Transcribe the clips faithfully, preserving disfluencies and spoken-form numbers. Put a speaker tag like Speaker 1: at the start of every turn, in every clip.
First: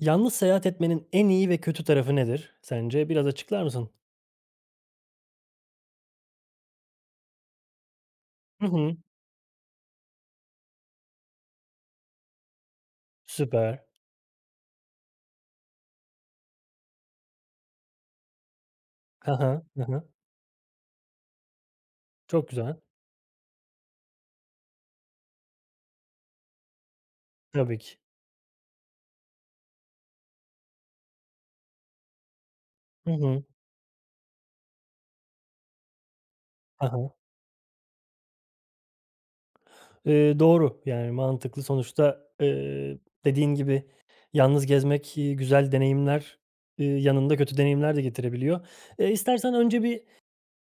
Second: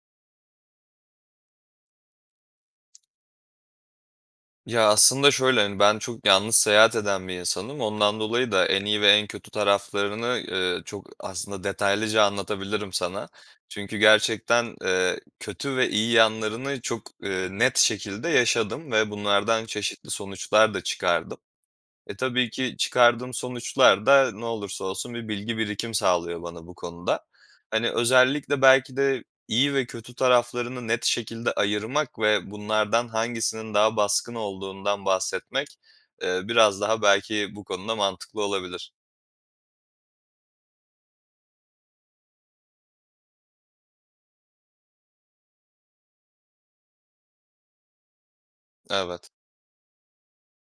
Speaker 1: Yalnız seyahat etmenin en iyi ve kötü tarafı nedir sence? Biraz açıklar mısın?
Speaker 2: Ya, aslında şöyle, hani, ben çok yalnız seyahat eden bir insanım. Ondan dolayı da
Speaker 1: Hı
Speaker 2: en
Speaker 1: hı.
Speaker 2: iyi veren kötü taraflarını, eee, çok aslında detaylıca anlatabilirim sana.
Speaker 1: Süper.
Speaker 2: Çünkü gerçekten, eee, kötü ve iyi yanlarını çok, eee, net şekilde yaşadım ve
Speaker 1: Ha ha,
Speaker 2: bunlardan
Speaker 1: hı hı.
Speaker 2: çeşitli sonuçlar da çıkardım. E,
Speaker 1: Çok
Speaker 2: tabii ki
Speaker 1: güzel.
Speaker 2: çıkardığım sonuçlar da ne olursa olsun bir bilgi birikim sağlıyor bana bu konuda.
Speaker 1: Tabii
Speaker 2: Hani,
Speaker 1: ki.
Speaker 2: özellikle belki de iyi ve kötü taraflarını net şekilde ayırmak ve bunlardan
Speaker 1: Hı hı.
Speaker 2: hangisinin daha baskın olduğundan bahsetmek, eee, biraz
Speaker 1: Ha
Speaker 2: daha
Speaker 1: ha.
Speaker 2: belki bu konuda mantıklı olabilir.
Speaker 1: Eee, doğru, yani, mantıklı. Sonuçta, ııı, dediğin gibi yalnız gezmek, eee, güzel deneyimler, eee, yanında kötü deneyimler de getirebiliyor. Eee,
Speaker 2: Evet.
Speaker 1: istersen önce bir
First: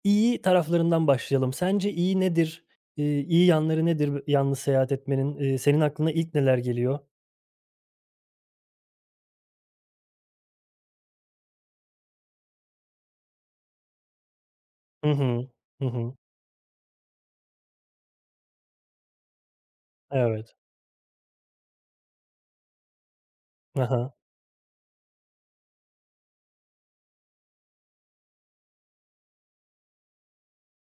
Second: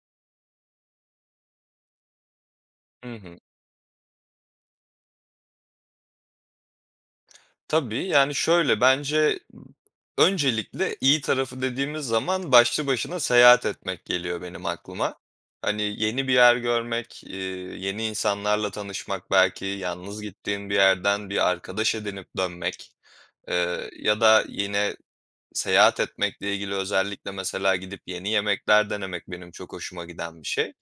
Speaker 1: iyi taraflarından başlayalım. Sence iyi nedir, eee,
Speaker 2: Hı hı.
Speaker 1: iyi yanları nedir yalnız seyahat etmenin? Eee, senin aklına ilk neler geliyor?
Speaker 2: Tabii, yani, şöyle bence, ımm, öncelikle iyi tarafı dediğimiz zaman başlı başına seyahat etmek geliyor benim
Speaker 1: Hı
Speaker 2: aklıma.
Speaker 1: hı.
Speaker 2: Hani,
Speaker 1: Hı hı.
Speaker 2: yeni bir yer görmek, eee, yeni insanlarla tanışmak, belki yalnız
Speaker 1: Evet.
Speaker 2: gittiğin bir yerden bir arkadaş edinip dönmek,
Speaker 1: Hı
Speaker 2: eee,
Speaker 1: hı.
Speaker 2: ya da yine seyahat etmekle ilgili özellikle mesela gidip yeni yemekler denemek benim çok hoşuma giden bir şey.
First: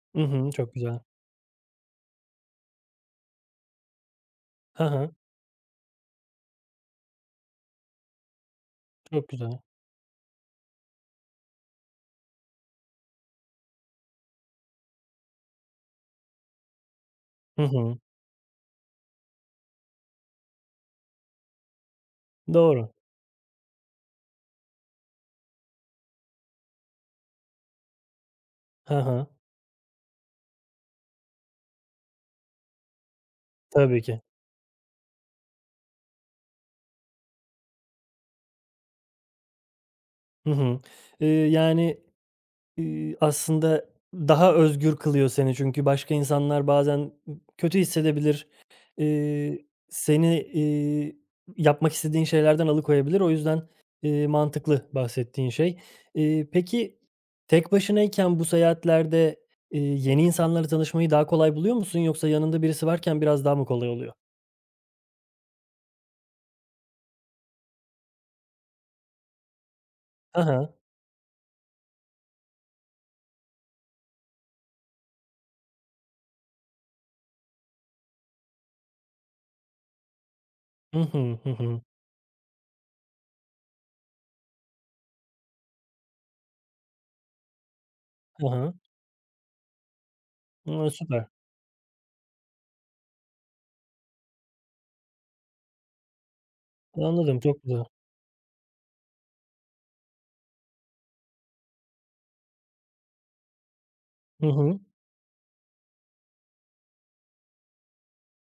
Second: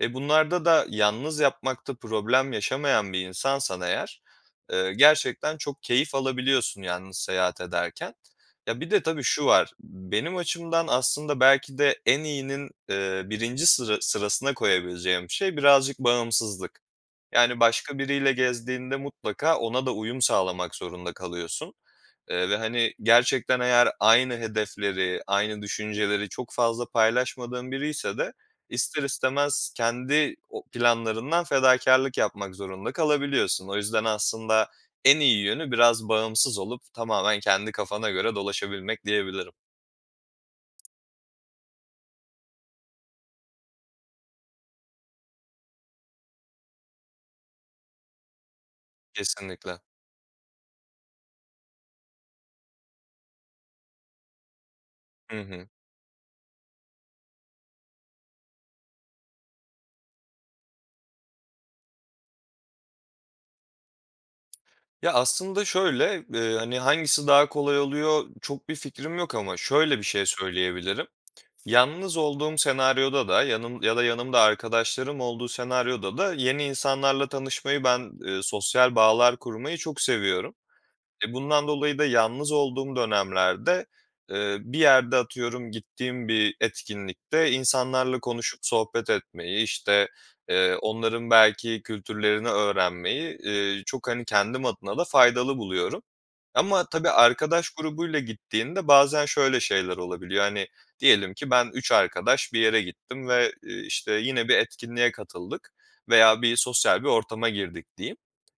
Speaker 2: E,
Speaker 1: Hı hı,
Speaker 2: bunlarda
Speaker 1: çok
Speaker 2: da
Speaker 1: güzel.
Speaker 2: yalnız yapmakta problem yaşamayan bir insansan eğer,
Speaker 1: Hı
Speaker 2: eee,
Speaker 1: hı.
Speaker 2: gerçekten çok keyif alabiliyorsun yalnız seyahat ederken. Ya, bir de tabii
Speaker 1: Çok
Speaker 2: şu
Speaker 1: güzel.
Speaker 2: var. Benim açımdan aslında belki de en iyinin, eee, birince sıra sırasına koyabileceğim şey birazcık bağımsızlık. Yani,
Speaker 1: Hı
Speaker 2: başka
Speaker 1: hı.
Speaker 2: biriyle gezdiğinde mutlaka ona da uyum sağlamak zorunda kalıyorsun, eee, ve,
Speaker 1: Doğru.
Speaker 2: hani, gerçekten eğer aynı hedefleri, aynı düşünceleri çok fazla paylaşmadığın biriyse de
Speaker 1: Ha
Speaker 2: ister
Speaker 1: ha.
Speaker 2: istemez kendi o planlarından fedakârlık yapmak zorunda kalabiliyorsun. O
Speaker 1: Tabii
Speaker 2: yüzden
Speaker 1: ki.
Speaker 2: aslında en iyi yönü biraz bağımsız olup tamamen kendi kafana göre dolaşabilmek diyebilirim.
Speaker 1: Hı hı. Eee, yani, eee, aslında daha özgür kılıyor seni. Çünkü başka insanlar bazen b kötü hissedebilir. Eee,
Speaker 2: Kesinlikle.
Speaker 1: seni, eee, yapmak istediğin şeylerden alıkoyabilir. O yüzden, eee, mantıklı
Speaker 2: Hı
Speaker 1: bahsettiğin
Speaker 2: hı.
Speaker 1: şey. Eee, peki tek başınayken bu seyahatlerde, eee, yeni insanlarla tanışmayı daha kolay buluyor musun yoksa yanında birisi varken biraz daha mı kolay oluyor?
Speaker 2: Ya, aslında şöyle, eee, hani, hangisi daha kolay oluyor? Çok bir fikrim yok ama şöyle bir şey
Speaker 1: Hı hı.
Speaker 2: söyleyebilirim. Yalnız olduğum senaryoda da yanım ya da yanımda arkadaşlarım olduğu senaryoda da yeni insanlarla tanışmayı ben, eee, sosyal bağlar kurmayı çok seviyorum.
Speaker 1: Hı
Speaker 2: E,
Speaker 1: hı, hı
Speaker 2: bundan
Speaker 1: hı.
Speaker 2: dolayı da yalnız olduğum dönemlerde, eee, bir yerde atıyorum gittiğim bir etkinlikte insanlarla
Speaker 1: Hı
Speaker 2: konuşup
Speaker 1: hı.
Speaker 2: sohbet etmeyi, işte, eee,
Speaker 1: A, süper.
Speaker 2: onların belki kültürlerini öğrenmeyi, eee, çok hani kendim adına da faydalı buluyorum ama tabii
Speaker 1: Anladım. Çok
Speaker 2: arkadaş
Speaker 1: güzel.
Speaker 2: grubuyla gittiğinde bazen şöyle şeyler olabiliyor. Hani diyelim ki ben üç arkadaş bir yere gittim ve, eee, işte
Speaker 1: Hı
Speaker 2: yine bir
Speaker 1: hı.
Speaker 2: etkinliğe katıldık veya bir sosyal bir ortama girdik diyeyim.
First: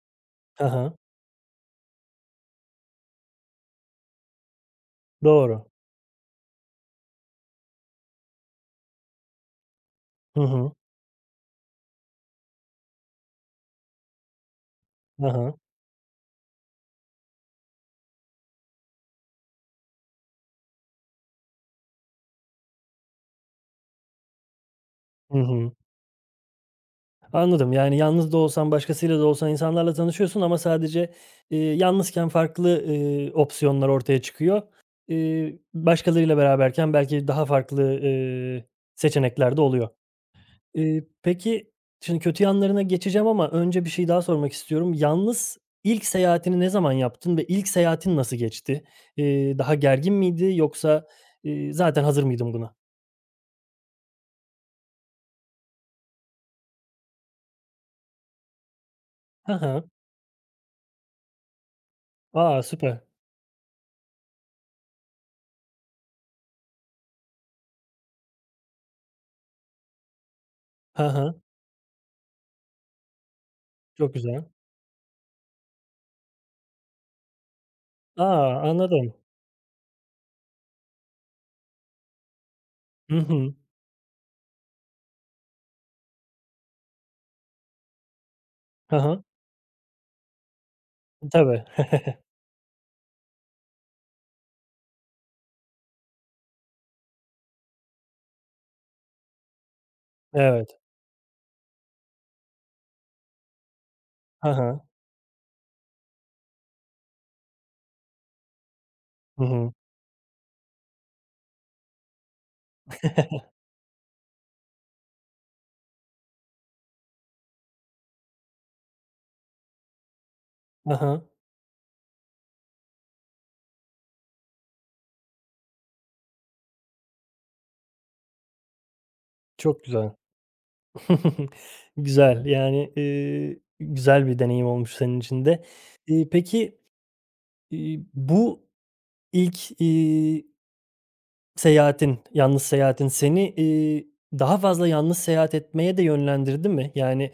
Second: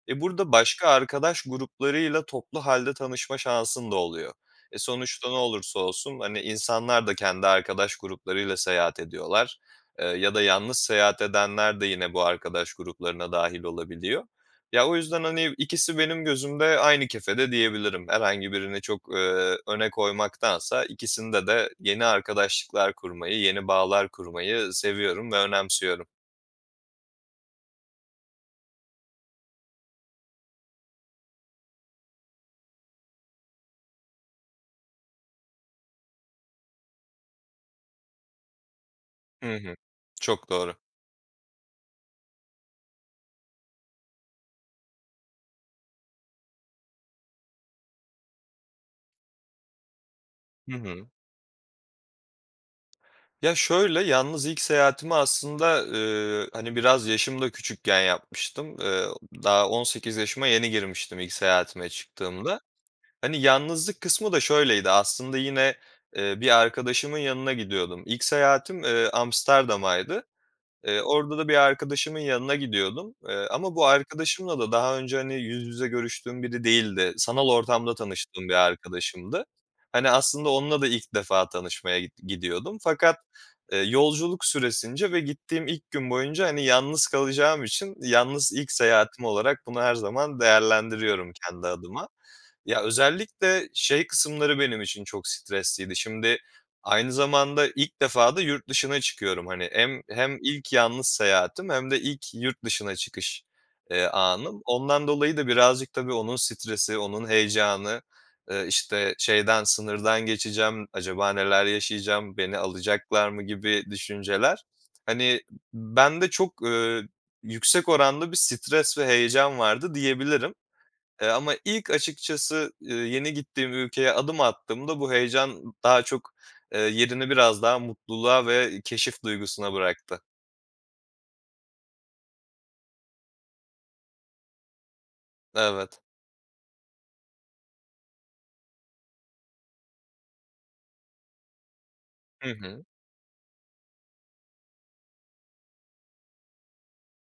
Speaker 2: E, burada
Speaker 1: Ha
Speaker 2: başka
Speaker 1: ha.
Speaker 2: arkadaş gruplarıyla toplu halde tanışma şansın da oluyor. E, sonuçta ne
Speaker 1: Doğru.
Speaker 2: olursa olsun, hani, insanlar da kendi arkadaş gruplarıyla seyahat ediyorlar, eee, ya
Speaker 1: Hı
Speaker 2: da
Speaker 1: hı.
Speaker 2: yalnız seyahat edenler de yine bu arkadaş gruplarına dâhil olabiliyor. Ya, o yüzden,
Speaker 1: Hı
Speaker 2: hani,
Speaker 1: hı.
Speaker 2: ikisi benim gözümde aynı kefede diyebilirim. Herhangi birini çok, eee, öne koymaktansa ikisinde de yeni arkadaşlıklar kurmayı, yeni bağlar kurmayı seviyorum ve
Speaker 1: Hı hı.
Speaker 2: önemsiyorum.
Speaker 1: Anladım. Yani, yalnız da olsan, başkasıyla da olsan insanlarla tanışıyorsun ama sadece, iii, yalnızken farklı, ııı, opsiyonlar ortaya çıkıyor. İii, başkalarıyla beraberken belki daha farklı, ııı,
Speaker 2: Hı
Speaker 1: seçenekler de
Speaker 2: hı.
Speaker 1: oluyor.
Speaker 2: Çok doğru.
Speaker 1: Iıı, peki, şimdi kötü yanlarına geçeceğim ama önce bir şey daha sormak istiyorum. Yalnız ilk seyahatini ne zaman yaptın ve ilk seyahatin nasıl geçti? İii, daha gergin miydi
Speaker 2: Hı hı.
Speaker 1: yoksa, iii, zaten hazır mıydın buna?
Speaker 2: Ya şöyle, yalnız ilk seyahatimi aslında, ııı, hani, biraz yaşım da küçükken yapmıştım. Iıı,
Speaker 1: He
Speaker 2: daha on
Speaker 1: he.
Speaker 2: sekiz yaşıma yeni girmiştim ilk seyahatime çıktığımda.
Speaker 1: A, süper.
Speaker 2: Hani, yalnızlık kısmı da şöyleydi, aslında yine, ııı, bir arkadaşımın yanına gidiyordum. İlk seyahatim, ııı, Amsterdam'aydı. Eee,
Speaker 1: He he.
Speaker 2: orada da bir arkadaşımın yanına gidiyordum, eee, ama bu
Speaker 1: Çok güzel.
Speaker 2: arkadaşımla da daha önce, hani, yüz yüze görüştüğüm biri değildi. Sanal ortamda
Speaker 1: A,
Speaker 2: tanıştığım bir
Speaker 1: anladım.
Speaker 2: arkadaşımdı. Hani, aslında onunla da ilk defa tanışmaya git gidiyordum.
Speaker 1: Hı
Speaker 2: Fakat,
Speaker 1: hı.
Speaker 2: eee, yolculuk süresince ve gittiğim ilk gün boyunca, hani, yalnız kalacağım için yalnız ilk
Speaker 1: Hı hı.
Speaker 2: seyahatim olarak bunu her zaman değerlendiriyorum
Speaker 1: Tabii.
Speaker 2: kendi adıma. Ya, özellikle şey kısımları benim için çok stresliydi. Şimdi aynı zamanda ilk defa da yurt dışına çıkıyorum hani. Hem hem ilk
Speaker 1: Evet.
Speaker 2: yalnız seyahatim hem de ilk yurt dışına çıkış, eee,
Speaker 1: Hı
Speaker 2: anım.
Speaker 1: hı.
Speaker 2: Ondan dolayı da birazcık tabii onun stresi, onun heyecanı, ııı, işte,
Speaker 1: Hı
Speaker 2: şeyden,
Speaker 1: hı.
Speaker 2: sınırdan geçeceğim, acaba neler yaşayacağım, beni alacaklar mı, gibi düşünceler. Hani, b bende çok, ııı, yüksek oranda bir stres ve heyecan vardı diyebilirim.
Speaker 1: Hı
Speaker 2: Eee,
Speaker 1: hı.
Speaker 2: ama ilk açıkçası, ııı, yeni gittiğim ülkeye adım attığımda bu heyecan daha çok, eee, yerini biraz daha mutluluğa ve keşif duygusuna
Speaker 1: Çok güzel.
Speaker 2: bıraktı.
Speaker 1: Güzel, yani, ııı, güzel bir deneyim olmuş senin için de.
Speaker 2: Evet.
Speaker 1: İii, peki, iii, bu ilk, iii seyahatin,
Speaker 2: Hı
Speaker 1: yalnız
Speaker 2: hı.
Speaker 1: seyahatin seni, iii, daha fazla yalnız seyahat etmeye de yönlendirdi mi? Yani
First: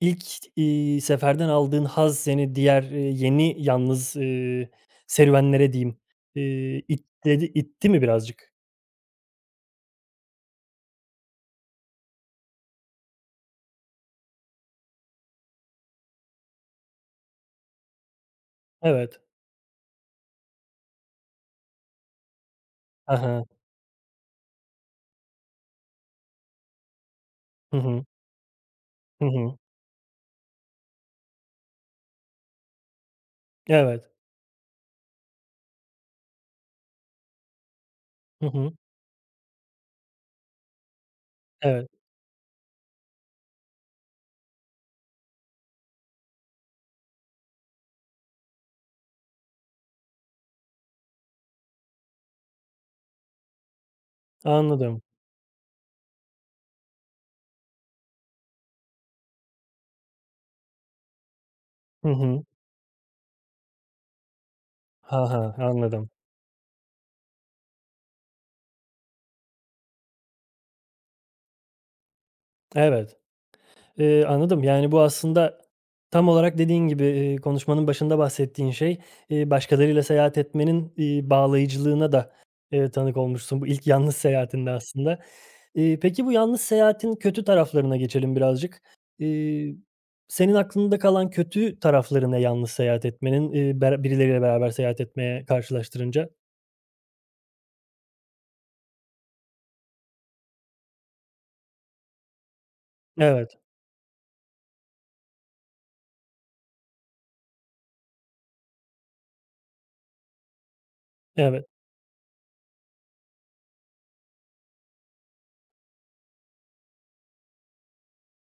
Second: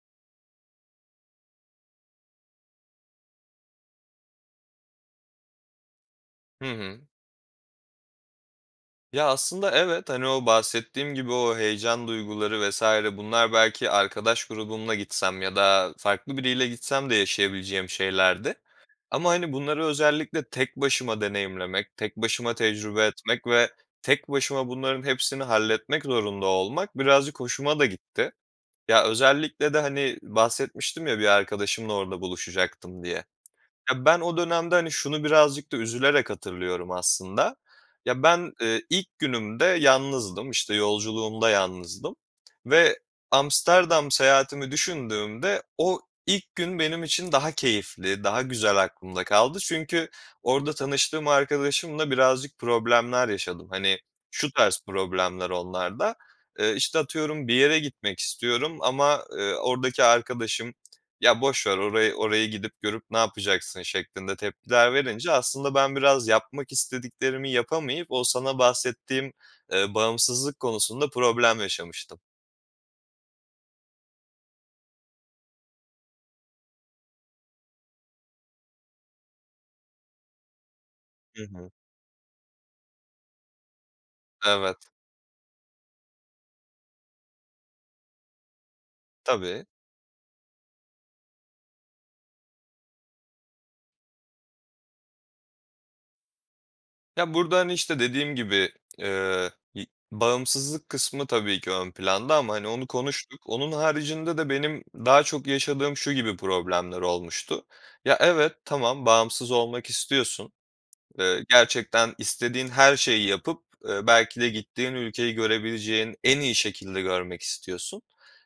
Speaker 1: ilk, iii, seferden aldığın haz seni diğer, iii, yeni, yalnız, ııı, serüvenlere diyeyim, ııı,
Speaker 2: Hı hı.
Speaker 1: itledi itti mi birazcık?
Speaker 2: Ya, aslında, evet, hani, o bahsettiğim gibi o heyecan duyguları vs. bunlar belki arkadaş grubumla gitsem ya da farklı biriyle gitsem de yaşayabileceğim şeylerdi
Speaker 1: Evet.
Speaker 2: ama, hani, bunları özellikle tek başıma deneyimlemek, tek başıma tecrübe
Speaker 1: Ha
Speaker 2: etmek
Speaker 1: ha.
Speaker 2: ve tek başıma bunların hepsini halletmek zorunda olmak birazcık
Speaker 1: Hı
Speaker 2: hoşuma da
Speaker 1: hı.
Speaker 2: gitti. Ya
Speaker 1: Hı hı.
Speaker 2: özellikle de, hani, bahsetmiştim ya bir arkadaşımla orada buluşacaktım diye. Ya,
Speaker 1: Evet.
Speaker 2: ben o dönemde, hani, şunu birazcık da üzülerek hatırlıyorum aslında. Ya,
Speaker 1: Hı
Speaker 2: ben,
Speaker 1: hı.
Speaker 2: ııı, ilk günümde yalnızdım, işte, yolculuğumda
Speaker 1: Evet.
Speaker 2: yalnızdım ve Amsterdam seyahatimi düşündüğümde o ilk gün benim için daha keyifli, daha güzel aklımda kaldı. Çünkü orada tanıştığım arkadaşımla birazcık problemler yaşadım. Hani, şu tarz
Speaker 1: Anladım.
Speaker 2: problemler onlar da: Eee, işte, atıyorum, bir yere gitmek istiyorum ama, ııı, oradaki arkadaşım "Ya, boş ver
Speaker 1: Hı
Speaker 2: orayı,
Speaker 1: hı.
Speaker 2: oraya gidip, görüp ne yapacaksın?" şeklinde tepkiler
Speaker 1: Ha
Speaker 2: verince
Speaker 1: ha, ha,
Speaker 2: aslında ben
Speaker 1: anladım.
Speaker 2: biraz yapmak istediklerimi yapamayıp o sana bahsettiğim, ııı, bağımsızlık konusunda problem yaşamıştım.
Speaker 1: Evet, eee, anladım. Yani, bu aslında tam olarak dediğin gibi, iii, konuşmanın başında bahsettiğin şey, iii, başkalarıyla seyahat etmenin, iii,
Speaker 2: Hı hı.
Speaker 1: bağlayıcılığına da, ııı, tanık olmuşsun. Bu ilk yalnız seyahatinde
Speaker 2: Evet.
Speaker 1: aslında. İii, peki, bu yalnız seyahatin kötü taraflarına geçelim birazcık.
Speaker 2: Tabii.
Speaker 1: İii, senin aklında kalan kötü tarafları ne yalnız seyahat etmenin, iii, bera birileriyle beraber seyahat etmeye karşılaştırınca?
Speaker 2: Ya, burada, hani, işte dediğim gibi, eee, bağımsızlık kısmı tabii ki ön planda ama, hani, onu konuştuk.
Speaker 1: Evet.
Speaker 2: Onun haricinde de benim daha çok yaşadığım şu gibi problemler olmuştu. Ya, evet, tamam, bağımsız olmak istiyorsun. Eee,
Speaker 1: Evet.
Speaker 2: gerçekten istediğin her şeyi yapıp, eee, belki de gittiğin ülkeyi görebileceğin en iyi şekilde görmek istiyorsun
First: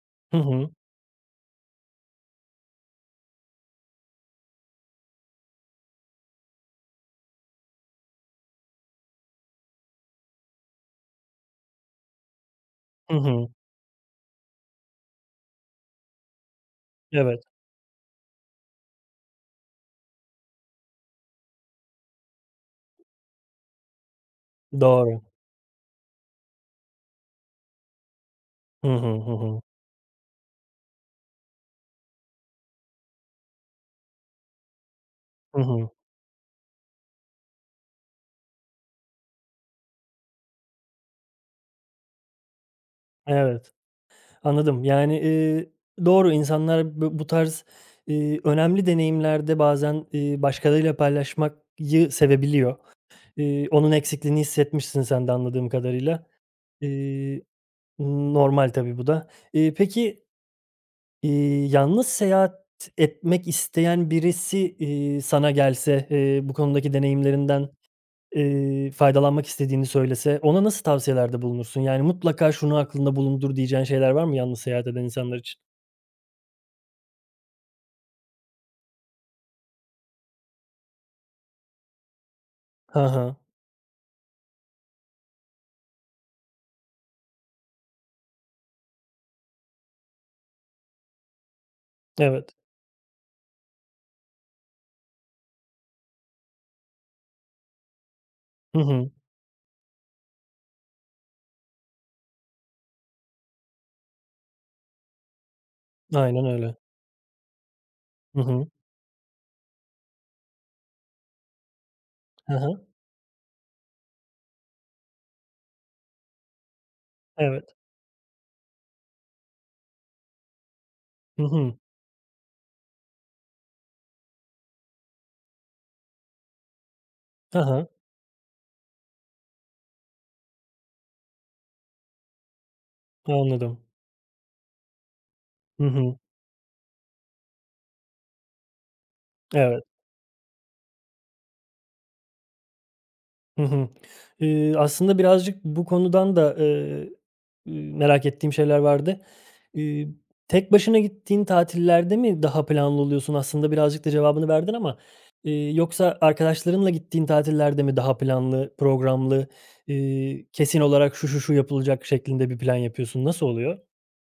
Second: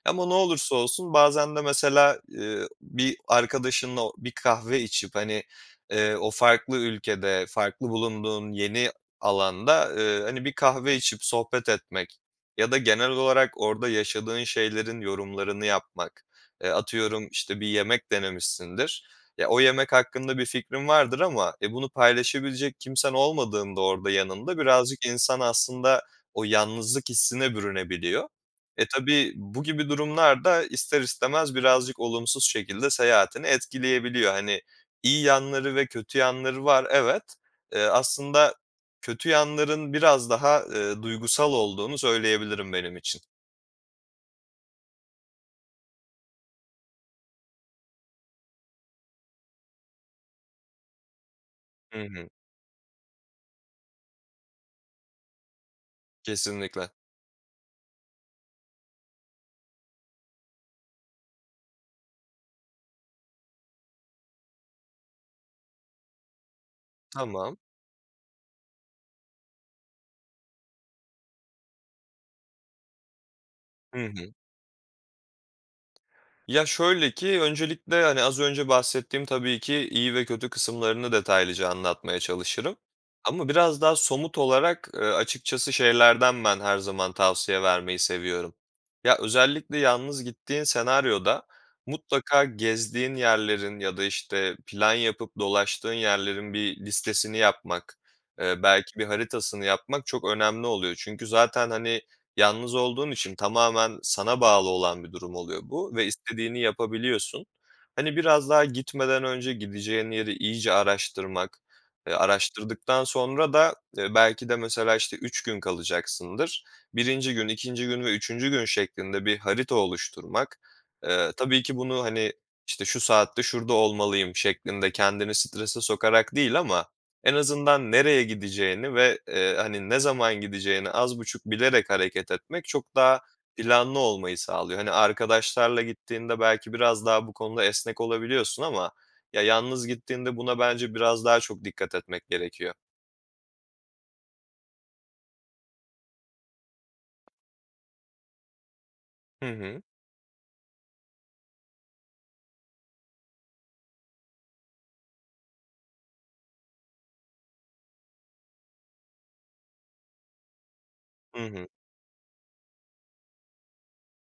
Speaker 2: ama ne
Speaker 1: Hı hı.
Speaker 2: olursa olsun bazen de mesela, eee, bir arkadaşınla o bir kahve içip, hani, eee, o farklı ülkede, farklı bulunduğun yeni alanda, eee, hani, bir kahve içip sohbet etmek ya da genel
Speaker 1: Hı
Speaker 2: olarak
Speaker 1: hı.
Speaker 2: orada yaşadığın şeylerin yorumlarını yapmak, eee, atıyorum,
Speaker 1: Evet.
Speaker 2: işte, bir yemek denemişsindir. Ya, o yemek hakkında bir fikrin vardır ama, e, bunu paylaşabilecek kimsen olmadığında orada, yanında birazcık
Speaker 1: Doğru.
Speaker 2: insan aslında o yalnızlık hissine bürünebiliyor. E,
Speaker 1: Hı hı. Hı
Speaker 2: tabii
Speaker 1: hı.
Speaker 2: bu gibi durumlar da ister istemez birazcık olumsuz şekilde seyahatini etkileyebiliyor. Hani, iyi
Speaker 1: Hı
Speaker 2: yanları ve
Speaker 1: hı.
Speaker 2: kötü yanları var, evet. Eee, aslında kötü yanların biraz daha, eee, duygusal olduğunu söyleyebilirim benim için.
Speaker 1: Evet. Anladım. Yani, eee, doğru, insanlar bı bu tarz, eee, önemli deneyimlerde bazen, eee, başkalarıyla
Speaker 2: Hı
Speaker 1: paylaşmakyı
Speaker 2: hı.
Speaker 1: sevebiliyor. Eee, onun eksikliğini hissetmişsin sen de anladığım kadarıyla.
Speaker 2: Kesinlikle.
Speaker 1: Eee, normal, tabii, bu da. Eee, peki, eee, yalnız seyahat etmek isteyen birisi, eee, sana gelse, eee, bu konudaki
Speaker 2: Tamam.
Speaker 1: deneyimlerinden, eee, faydalanmak istediğini söylese ona nasıl tavsiyelerde bulunursun? Yani, mutlaka şunu aklında bulundur diyeceğin
Speaker 2: Hı
Speaker 1: şeyler var
Speaker 2: hı.
Speaker 1: mı yalnız seyahat eden insanlar için?
Speaker 2: Ya, şöyle ki öncelikle, hani, az önce bahsettiğim tabii ki iyi ve kötü kısımlarını detaylıca anlatmaya çalışırım.
Speaker 1: Ha ha.
Speaker 2: Ama biraz daha somut olarak, eee, açıkçası şeylerden ben, her zaman tavsiye vermeyi seviyorum. Ya, özellikle yalnız gittiğin senaryoda mutlaka
Speaker 1: Evet.
Speaker 2: gezdiğin yerlerin ya da, işte, plan yapıp dolaştığın yerlerin bir listesini yapmak, eee,
Speaker 1: Hı
Speaker 2: belki bir
Speaker 1: hı.
Speaker 2: haritasını yapmak çok önemli oluyor. Çünkü zaten, hani, yalnız olduğun için tamamen sana bağlı olan bir durum oluyor bu ve
Speaker 1: Aynen
Speaker 2: istediğini
Speaker 1: öyle.
Speaker 2: yapabiliyorsun. Hani,
Speaker 1: Hı
Speaker 2: biraz daha
Speaker 1: hı.
Speaker 2: gitmeden önce gideceğin yeri iyice araştırmak, eee,
Speaker 1: Hı hı.
Speaker 2: araştırdıktan sonra da, eee, belki de mesela, işte, üç gün kalacaksındır. Birinci gün,
Speaker 1: Evet.
Speaker 2: ikinci gün ve üçüncü gün şeklinde bir harita oluşturmak, eee,
Speaker 1: Hı
Speaker 2: tabii
Speaker 1: hı.
Speaker 2: ki bunu, hani, işte, şu saatte şurada olmalıyım, şeklinde kendini strese sokarak değil ama en
Speaker 1: Hı hı.
Speaker 2: azından nereye gideceğini ve, eee, hani, ne zaman gideceğini az buçuk bilerek hareket etmek çok daha
Speaker 1: Anladım.
Speaker 2: planlı olmayı sağlıyor. Hani, arkadaşlarla
Speaker 1: Hı hı.
Speaker 2: gittiğinde belki biraz daha bu konuda esnek olabiliyorsun ama ya,
Speaker 1: Evet.
Speaker 2: yalnız gittiğinde buna bence biraz daha çok dikkat etmek gerekiyor.
Speaker 1: Hı hı. Eee, aslında birazcık bu konudan da, eee, ııı, merak ettiğim şeyler vardı.
Speaker 2: Hı hı.
Speaker 1: Eee, tek başına gittiğin tatillerde mi daha planlı oluyorsun? Aslında birazcık da cevabını verdin ama, eee, yoksa arkadaşlarınla gittiğin tatillerde mi daha planlı, programlı, eee, kesin olarak şu, şu,
Speaker 2: Hı
Speaker 1: şu
Speaker 2: hı.
Speaker 1: yapılacak şeklinde bir plan yapıyorsun. Nasıl oluyor?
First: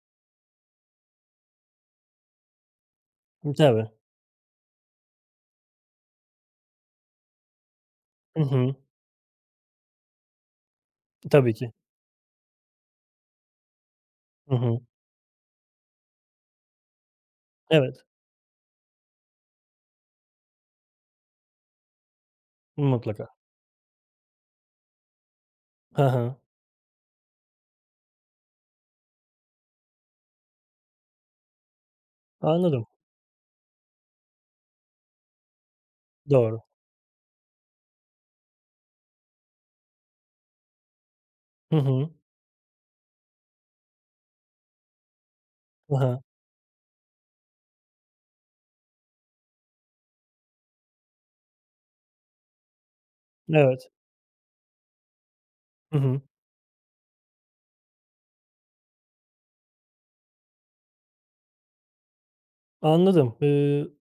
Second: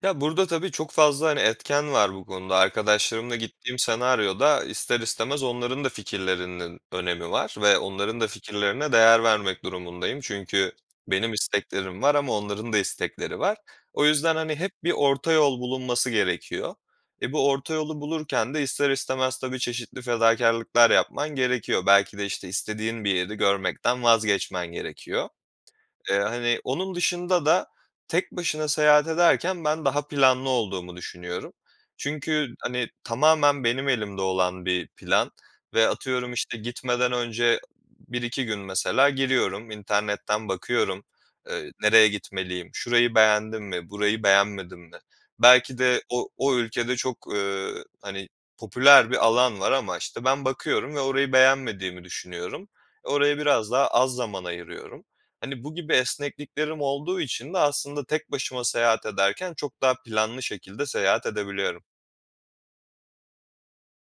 Speaker 2: Ya, burada tabii çok fazla, hani, etken var bu konuda. Arkadaşlarımla
Speaker 1: Imm,
Speaker 2: gittiğim
Speaker 1: tabii.
Speaker 2: senaryoda ister istemez onların da fikirlerinin önemi var ve onların da
Speaker 1: Hı hı.
Speaker 2: fikirlerine değer vermek durumundayım. Çünkü benim
Speaker 1: Tabii ki.
Speaker 2: isteklerim var ama onların da istekleri var. O yüzden,
Speaker 1: Hı
Speaker 2: hani, hep
Speaker 1: hı.
Speaker 2: bir orta yol bulunması gerekiyor. E, bu orta yolu
Speaker 1: Evet.
Speaker 2: bulurken de ister istemez tabii çeşitli fedakârlıklar yapman gerekiyor. Belki de işte istediğin bir yeri
Speaker 1: Mutlaka.
Speaker 2: görmekten vazgeçmen gerekiyor.
Speaker 1: Hı
Speaker 2: Eee,
Speaker 1: hı.
Speaker 2: hani, onun dışında da tek başına seyahat ederken ben daha planlı olduğumu düşünüyorum. Çünkü,
Speaker 1: Anladım.
Speaker 2: hani, tamamen benim elimde olan bir plan ve atıyorum işte
Speaker 1: Doğru.
Speaker 2: gitmeden önce b bir iki gün mesela giriyorum. İnternetten bakıyorum. Eee,
Speaker 1: Hı
Speaker 2: nereye
Speaker 1: hı.
Speaker 2: gitmeliyim? Şurayı beğendim mi? Burayı beğenmedim mi? Belki
Speaker 1: Ha
Speaker 2: de
Speaker 1: ha.
Speaker 2: o o ülkede çok, eee, hani, popüler bir alan var ama işte ben bakıyorum ve orayı beğenmediğimi düşünüyorum. E, oraya biraz daha
Speaker 1: Evet.
Speaker 2: az zaman ayırıyorum. Hani, bu gibi
Speaker 1: Hı hı.
Speaker 2: esnekliklerim olduğu için de aslında tek başıma seyahat ederken çok daha planlı şekilde seyahat edebiliyorum.
Speaker 1: Anladım. Iıı,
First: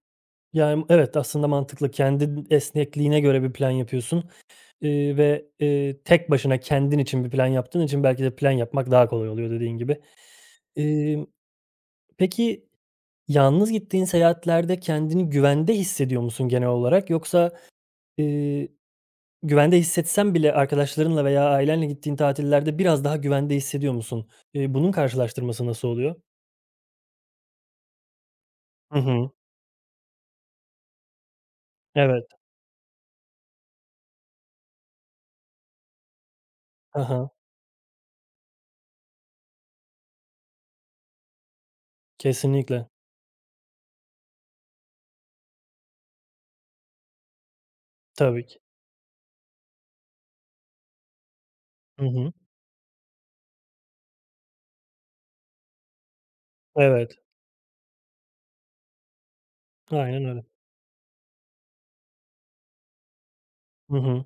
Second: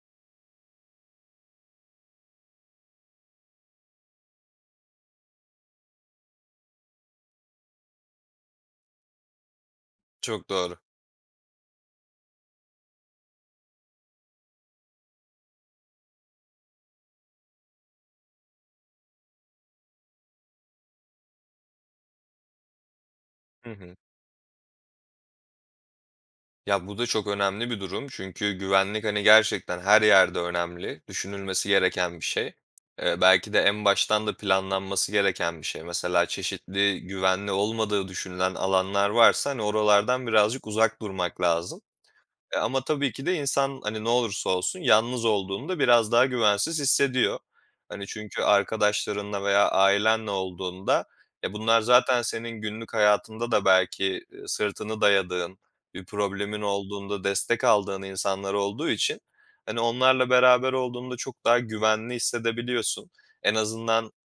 Speaker 1: yani, evet, aslında mantıklı. Kendin esnekliğine göre bir plan yapıyorsun, eee, ve, eee, tek başına kendin için bir plan yaptığın için belki de plan yapmak daha kolay oluyor dediğin gibi.
Speaker 2: Çok doğru.
Speaker 1: Eee, peki yalnız gittiğin seyahatlerde kendini güvende hissediyor musun genel olarak? Yoksa, eee, güvende hissetsen bile arkadaşlarınla veya ailenle gittiğin tatillerde biraz daha güvende
Speaker 2: Hı
Speaker 1: hissediyor
Speaker 2: hı.
Speaker 1: musun? Eee, bunun karşılaştırması nasıl oluyor?
Speaker 2: Ya, bu da çok önemli bir durum çünkü
Speaker 1: Hı
Speaker 2: güvenlik, hani,
Speaker 1: hı.
Speaker 2: gerçekten her yerde önemli, düşünülmesi gereken bir
Speaker 1: Evet.
Speaker 2: şey. Eee, belki de en baştan da planlanması gereken bir şey. Mesela,
Speaker 1: Hı
Speaker 2: çeşitli
Speaker 1: hı.
Speaker 2: güvenli olmadığı düşünülen alanlar varsa, hani, oralardan birazcık uzak durmak lazım. E, ama
Speaker 1: Kesinlikle.
Speaker 2: tabii ki de insan, hani, ne olursa olsun yalnız olduğunda biraz daha güvensiz hissediyor. Hani, çünkü
Speaker 1: Tabii ki.
Speaker 2: arkadaşlarınla veya ailenle olduğunda, e, bunlar
Speaker 1: Hı
Speaker 2: zaten
Speaker 1: hı.
Speaker 2: senin günlük hayatında da belki, ııı, sırtını dayadığın, bir problemin
Speaker 1: Evet.
Speaker 2: olduğunda destek aldığın insanlar olduğu için, hani,
Speaker 1: Aynen
Speaker 2: onlarla
Speaker 1: öyle.
Speaker 2: beraber olduğunda çok daha güvenli hissedebiliyorsun. En
Speaker 1: Hı
Speaker 2: azından,
Speaker 1: hı.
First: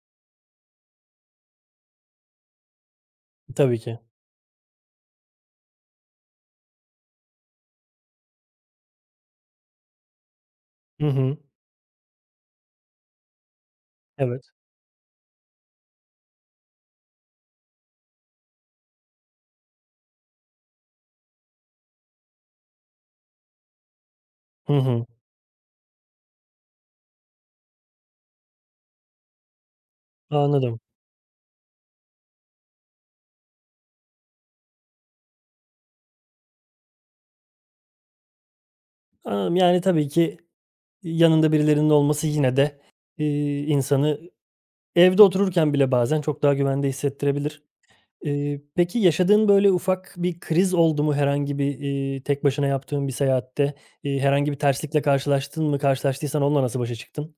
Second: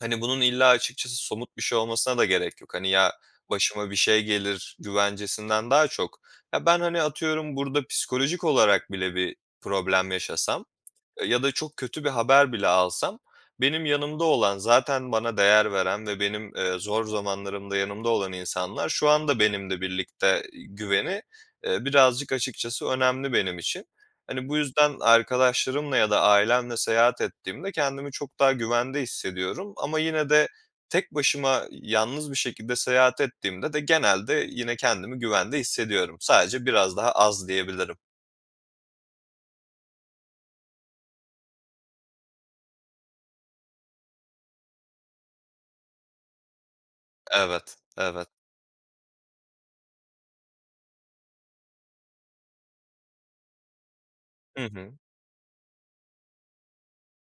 Speaker 2: hani, bunun illa açıkçası somut bir şey olmasına da gerek yok. Hani, ya,
Speaker 1: Tabii
Speaker 2: başıma bir
Speaker 1: ki.
Speaker 2: şey gelir güvencesinden daha çok, ya ben, hani, atıyorum burada psikolojik olarak bile bir problem yaşasam,
Speaker 1: Hı
Speaker 2: eee,
Speaker 1: hı.
Speaker 2: ya da çok kötü bir haber bile alsam, benim yanımda
Speaker 1: Evet.
Speaker 2: olan zaten bana değer veren ve benim, eee, zor zamanlarımda yanımda olan insanlar şu anda benimle birlikte, ııı, güveni, eee, birazcık açıkçası önemli benim için. Hani, bu
Speaker 1: Hı
Speaker 2: yüzden
Speaker 1: hı.
Speaker 2: arkadaşlarımla ya da ailemle seyahat ettiğimde kendimi çok daha güvende hissediyorum ama yine de
Speaker 1: Anladım.
Speaker 2: tek başıma, ııı, yalnız bir şekilde seyahat ettiğimde de genelde yine kendimi güvende hissediyorum. Sadece biraz daha az diyebilirim.
Speaker 1: Anladım. Yani, tabii ki, iii, yanında birilerinin olması yine de, iii, insanı evde otururken bile bazen çok daha güvende hissettirebilir.
Speaker 2: Evet, evet.
Speaker 1: Eee, peki, yaşadığın böyle ufak bir kriz oldu mu herhangi bir, eee, tek başına yaptığın bir seyahatte? İii, herhangi bir
Speaker 2: Hı hı.
Speaker 1: terslikle karşılaştın mı? Karşılaştıysan onunla nasıl başa çıktın?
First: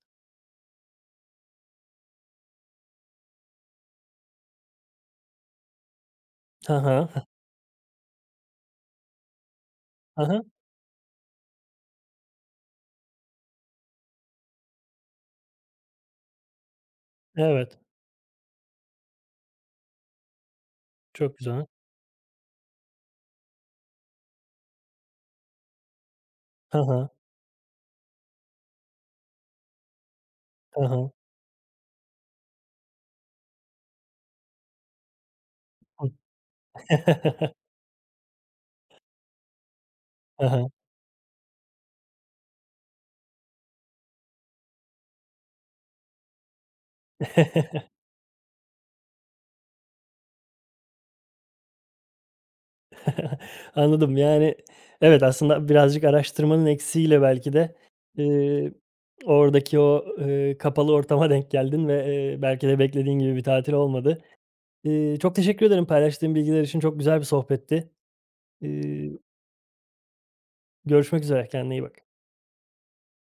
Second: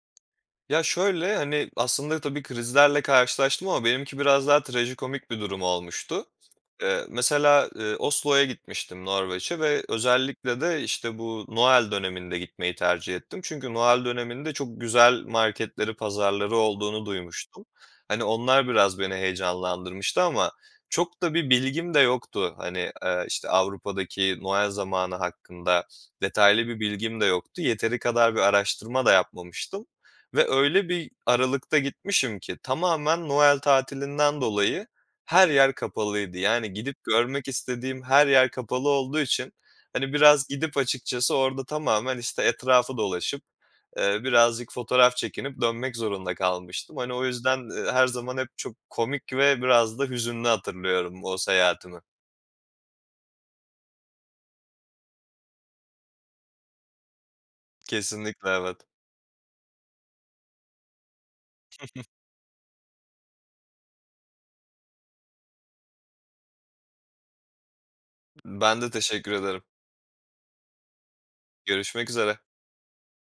Speaker 2: Ya, şöyle, hani, aslında tabii krizlerle karşılaştım ama benimki biraz daha trajikomik bir durum olmuştu.
Speaker 1: Hı
Speaker 2: Eee,
Speaker 1: hı. Ha.
Speaker 2: mesela, eee, Oslo'ya gitmiştim, Norveç'e ve
Speaker 1: Hı hı.
Speaker 2: özellikle de, işte, bu Noel döneminde gitmeyi tercih ettim. Çünkü Noel döneminde çok güzel marketleri, pazarları olduğunu duymuştum.
Speaker 1: Evet.
Speaker 2: Hani, onlar biraz beni heyecanlandırmıştı ama çok da
Speaker 1: Çok
Speaker 2: bir
Speaker 1: güzel.
Speaker 2: bilgim de yoktu. Hani, eee, işte, Avrupa'daki Noel zamanı hakkında detaylı
Speaker 1: Hı
Speaker 2: bir
Speaker 1: hı.
Speaker 2: bilgim de yoktu. Yeteri kadar bir araştırma da yapmamıştım ve
Speaker 1: Hı
Speaker 2: öyle bir
Speaker 1: hı.
Speaker 2: aralıkta gitmişim ki tamamen Noel tatilinden dolayı her yer kapalıydı. Yani, gidip görmek istediğim her yer kapalı olduğu için, hani,
Speaker 1: Hı
Speaker 2: biraz
Speaker 1: hı.
Speaker 2: gidip açıkçası orada tamamen, işte, etrafı dolaşıp, eee, birazcık fotoğraf çekinip dönmek zorunda kalmıştım. Hani, o yüzden, eee, her zaman hep çok komik ve biraz da hüzünlü hatırlıyorum o seyahatimi.
Speaker 1: Anladım. Yani, evet, aslında birazcık araştırmanın eksiğiyle belki de,
Speaker 2: Kesinlikle,
Speaker 1: eee,
Speaker 2: evet.
Speaker 1: oradaki o, eee, kapalı ortama denk geldin ve, eee, belki de beklediğin gibi bir tatil olmadı. Eee, çok teşekkür ederim, paylaştığın bilgiler için. Çok güzel bir sohbetti.
Speaker 2: Ben de
Speaker 1: Eee
Speaker 2: teşekkür ederim.
Speaker 1: Görüşmek üzere. Kendine iyi bak.
Speaker 2: Görüşmek üzere.